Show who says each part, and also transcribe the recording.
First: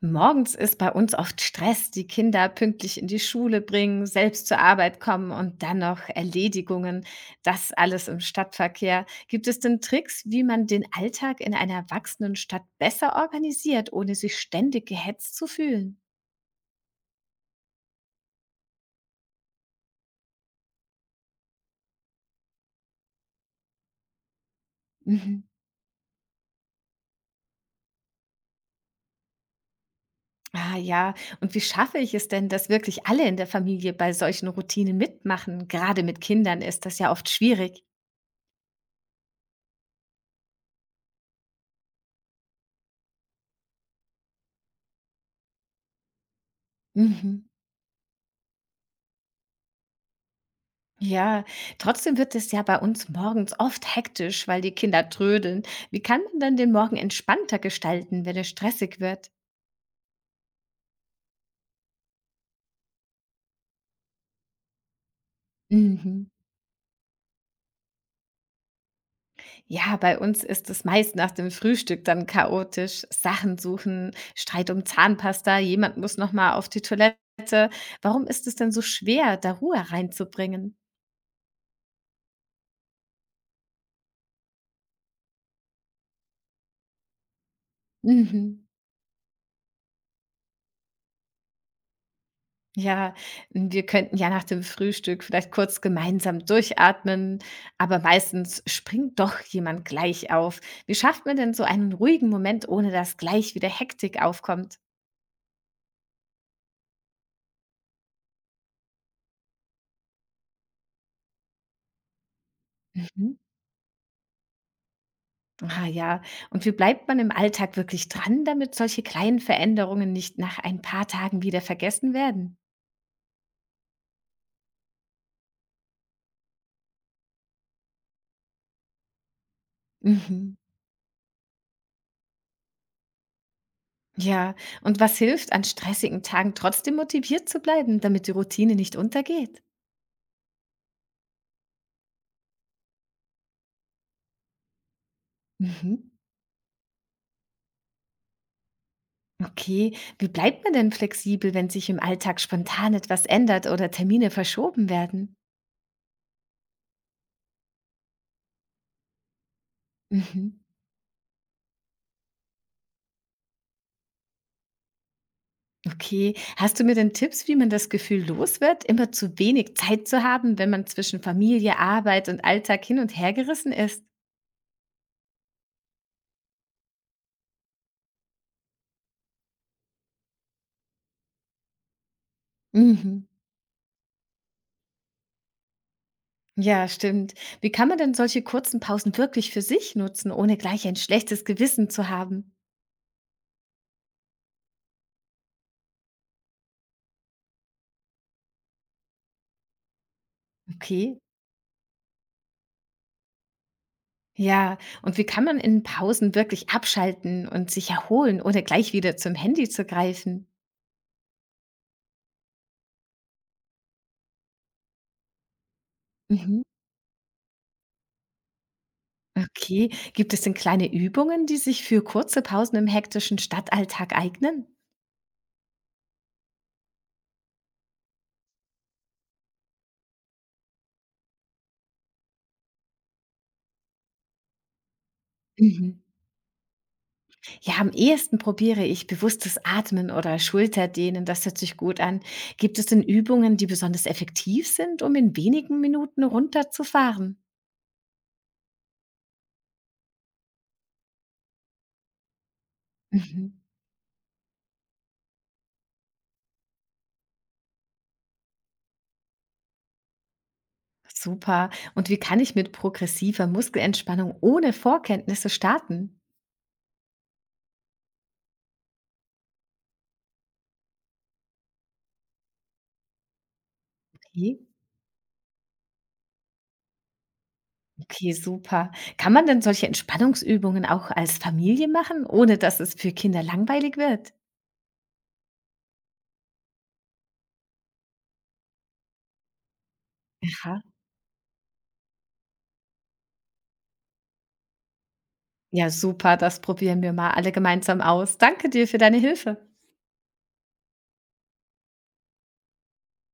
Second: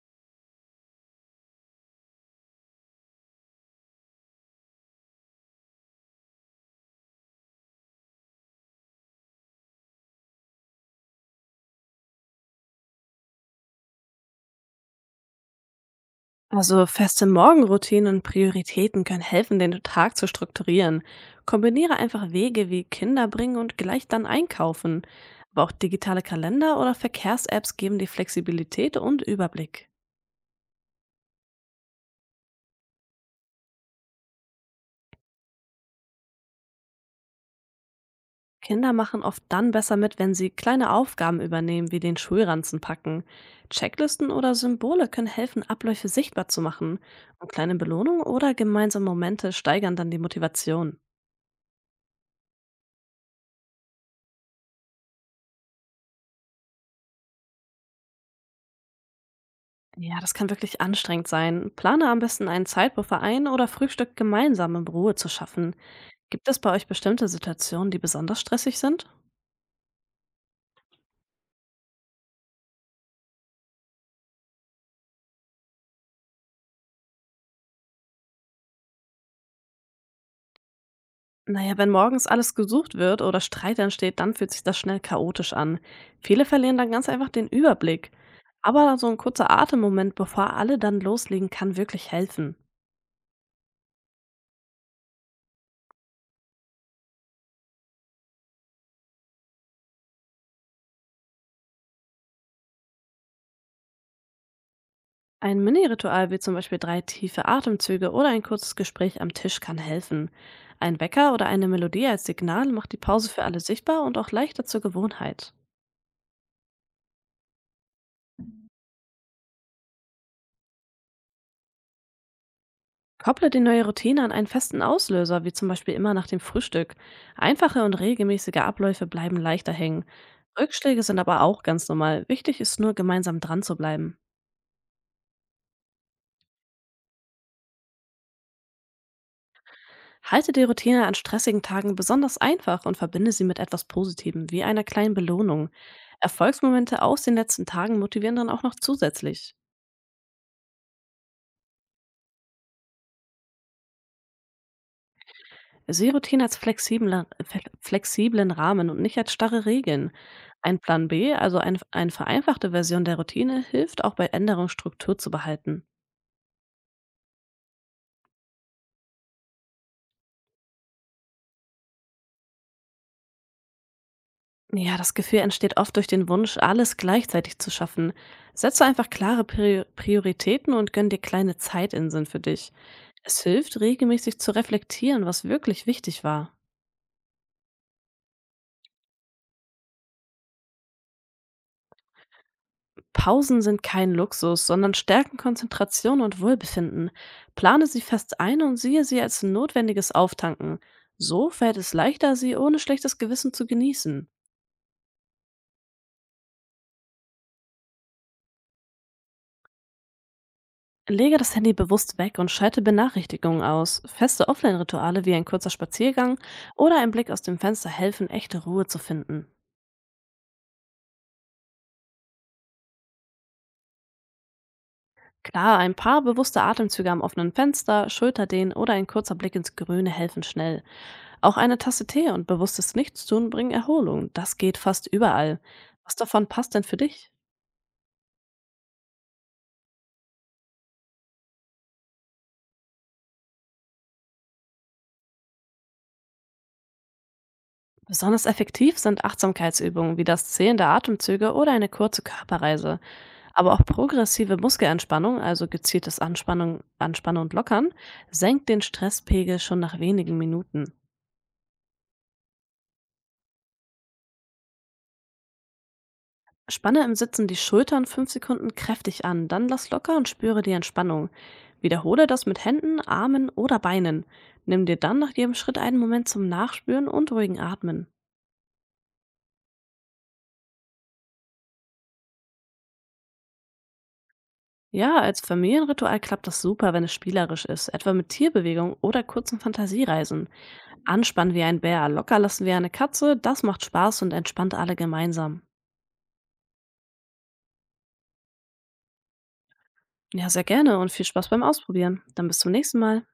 Speaker 1: Morgens ist bei uns oft Stress, die Kinder pünktlich in die Schule bringen, selbst zur Arbeit kommen und dann noch Erledigungen. Das alles im Stadtverkehr. Gibt es denn Tricks, wie man den Alltag in einer wachsenden Stadt besser organisiert, ohne sich ständig gehetzt zu fühlen?
Speaker 2: Also feste Morgenroutinen und Prioritäten können helfen, den Tag zu strukturieren. Kombiniere einfach Wege wie Kinder bringen und gleich dann einkaufen.
Speaker 1: Mhm.
Speaker 2: Aber auch digitale Kalender oder Verkehrs-Apps geben die Flexibilität und Überblick.
Speaker 1: Ah ja, und wie schaffe ich es denn, dass wirklich alle in der Familie bei solchen Routinen mitmachen? Gerade mit Kindern ist das ja oft schwierig.
Speaker 2: Kinder machen oft dann besser mit, wenn sie kleine Aufgaben übernehmen, wie den Schulranzen packen. Checklisten oder Symbole können helfen, Abläufe sichtbar zu machen.
Speaker 1: Mhm.
Speaker 2: Und kleine Belohnungen oder gemeinsame Momente steigern dann die Motivation.
Speaker 1: Ja, trotzdem wird es ja bei uns morgens oft hektisch, weil die Kinder trödeln. Wie kann man dann den Morgen entspannter gestalten, wenn es stressig wird?
Speaker 2: Ja, das kann wirklich anstrengend sein. Plane am besten einen Zeitbuffer ein oder Frühstück gemeinsam in Ruhe zu schaffen.
Speaker 1: Mhm.
Speaker 2: Gibt es bei euch bestimmte Situationen, die besonders stressig sind?
Speaker 1: Ja, bei uns ist es meist nach dem Frühstück dann chaotisch. Sachen suchen, Streit um Zahnpasta, jemand muss noch mal auf die Toilette. Warum ist es denn so schwer, da Ruhe reinzubringen?
Speaker 2: Naja, wenn morgens alles gesucht wird oder Streit entsteht, dann fühlt sich das schnell chaotisch an. Viele verlieren dann ganz einfach den Überblick.
Speaker 1: Mhm.
Speaker 2: Aber so ein kurzer Atemmoment, bevor alle dann loslegen, kann wirklich helfen.
Speaker 1: Ja, wir könnten ja nach dem Frühstück vielleicht kurz gemeinsam durchatmen, aber meistens springt doch jemand gleich auf. Wie schafft man denn so einen ruhigen Moment, ohne dass gleich wieder Hektik aufkommt?
Speaker 2: Ein Mini-Ritual wie zum Beispiel drei tiefe Atemzüge oder ein kurzes Gespräch am Tisch kann helfen. Ein Wecker oder eine Melodie als Signal macht die Pause
Speaker 1: Mhm.
Speaker 2: für alle sichtbar und auch leichter zur Gewohnheit.
Speaker 1: Ah ja, und wie bleibt man im Alltag wirklich dran, damit solche kleinen Veränderungen nicht nach ein paar Tagen wieder vergessen werden?
Speaker 2: Kopple die neue Routine an einen festen Auslöser, wie zum Beispiel immer nach dem Frühstück. Einfache und regelmäßige Abläufe bleiben leichter hängen.
Speaker 1: Mhm.
Speaker 2: Rückschläge sind aber auch ganz normal. Wichtig ist nur, gemeinsam dran zu bleiben.
Speaker 1: Ja, und was hilft an stressigen Tagen trotzdem motiviert zu bleiben, damit die Routine nicht untergeht?
Speaker 2: Halte die Routine an stressigen Tagen besonders einfach und verbinde sie mit etwas Positivem, wie einer kleinen Belohnung.
Speaker 1: Mhm.
Speaker 2: Erfolgsmomente aus den letzten Tagen motivieren dann auch noch zusätzlich.
Speaker 1: Okay, wie bleibt man denn flexibel, wenn sich im Alltag spontan etwas ändert oder Termine verschoben werden?
Speaker 2: Sehe Routine als flexiblen Rahmen und nicht als starre Regeln.
Speaker 1: Mhm.
Speaker 2: Ein Plan B, also eine vereinfachte Version der Routine, hilft auch bei Änderung Struktur zu behalten.
Speaker 1: Okay, hast du mir denn Tipps, wie man das Gefühl los wird, immer zu wenig Zeit zu haben, wenn man zwischen Familie, Arbeit und Alltag hin und her gerissen ist?
Speaker 2: Ja, das Gefühl entsteht oft durch den Wunsch, alles gleichzeitig zu schaffen. Setze einfach klare Prioritäten und gönn dir kleine Zeitinseln für dich.
Speaker 1: Mhm.
Speaker 2: Es hilft, regelmäßig zu reflektieren, was wirklich wichtig war.
Speaker 1: Ja, stimmt. Wie kann man denn solche kurzen Pausen wirklich für sich nutzen, ohne gleich ein schlechtes Gewissen zu haben?
Speaker 2: Pausen sind kein Luxus, sondern stärken Konzentration und Wohlbefinden. Plane sie fest ein und siehe sie als notwendiges Auftanken.
Speaker 1: Okay.
Speaker 2: So fällt es leichter, sie ohne schlechtes Gewissen zu genießen.
Speaker 1: Ja, und wie kann man in Pausen wirklich abschalten und sich erholen, ohne gleich wieder zum Handy zu greifen?
Speaker 2: Lege das Handy bewusst weg und schalte Benachrichtigungen aus. Feste Offline-Rituale wie ein kurzer Spaziergang
Speaker 1: Mhm.
Speaker 2: oder ein Blick aus dem Fenster helfen, echte Ruhe zu finden.
Speaker 1: Okay. Gibt es denn kleine Übungen, die sich für kurze Pausen im hektischen Stadtalltag eignen?
Speaker 2: Klar, ein paar bewusste Atemzüge am offenen Fenster, Schulterdehnen oder ein kurzer Blick ins Grüne helfen schnell. Auch eine Tasse Tee und bewusstes Nichtstun bringen Erholung. Das geht fast überall.
Speaker 1: Mhm.
Speaker 2: Was davon passt denn für dich?
Speaker 1: Ja, am ehesten probiere ich bewusstes Atmen oder Schulterdehnen. Das hört sich gut an. Gibt es denn Übungen, die besonders effektiv sind, um in wenigen Minuten runterzufahren?
Speaker 2: Besonders effektiv sind Achtsamkeitsübungen wie das Zählen der Atemzüge oder eine kurze Körperreise.
Speaker 1: Mhm.
Speaker 2: Aber auch progressive Muskelentspannung, also gezieltes Anspannen und Lockern, senkt den Stresspegel schon nach wenigen Minuten.
Speaker 1: Super. Und wie kann ich mit progressiver Muskelentspannung ohne Vorkenntnisse starten?
Speaker 2: Spanne im Sitzen die Schultern 5 Sekunden kräftig an, dann lass locker und spüre die Entspannung. Wiederhole das mit Händen, Armen oder Beinen.
Speaker 1: Okay.
Speaker 2: Nimm dir dann nach jedem Schritt einen Moment zum Nachspüren und ruhigen Atmen.
Speaker 1: Okay, super. Kann man denn solche Entspannungsübungen auch als Familie machen, ohne dass es für Kinder langweilig wird?
Speaker 2: Ja, als Familienritual klappt das super, wenn es spielerisch ist, etwa mit Tierbewegung oder kurzen Fantasiereisen.
Speaker 1: Aha.
Speaker 2: Anspannen wie ein Bär, locker lassen wie eine Katze, das macht Spaß und entspannt alle gemeinsam.
Speaker 1: Ja, super, das probieren wir mal alle gemeinsam aus. Danke dir für deine Hilfe.
Speaker 2: Ja, sehr gerne und viel Spaß beim Ausprobieren. Dann bis zum nächsten Mal.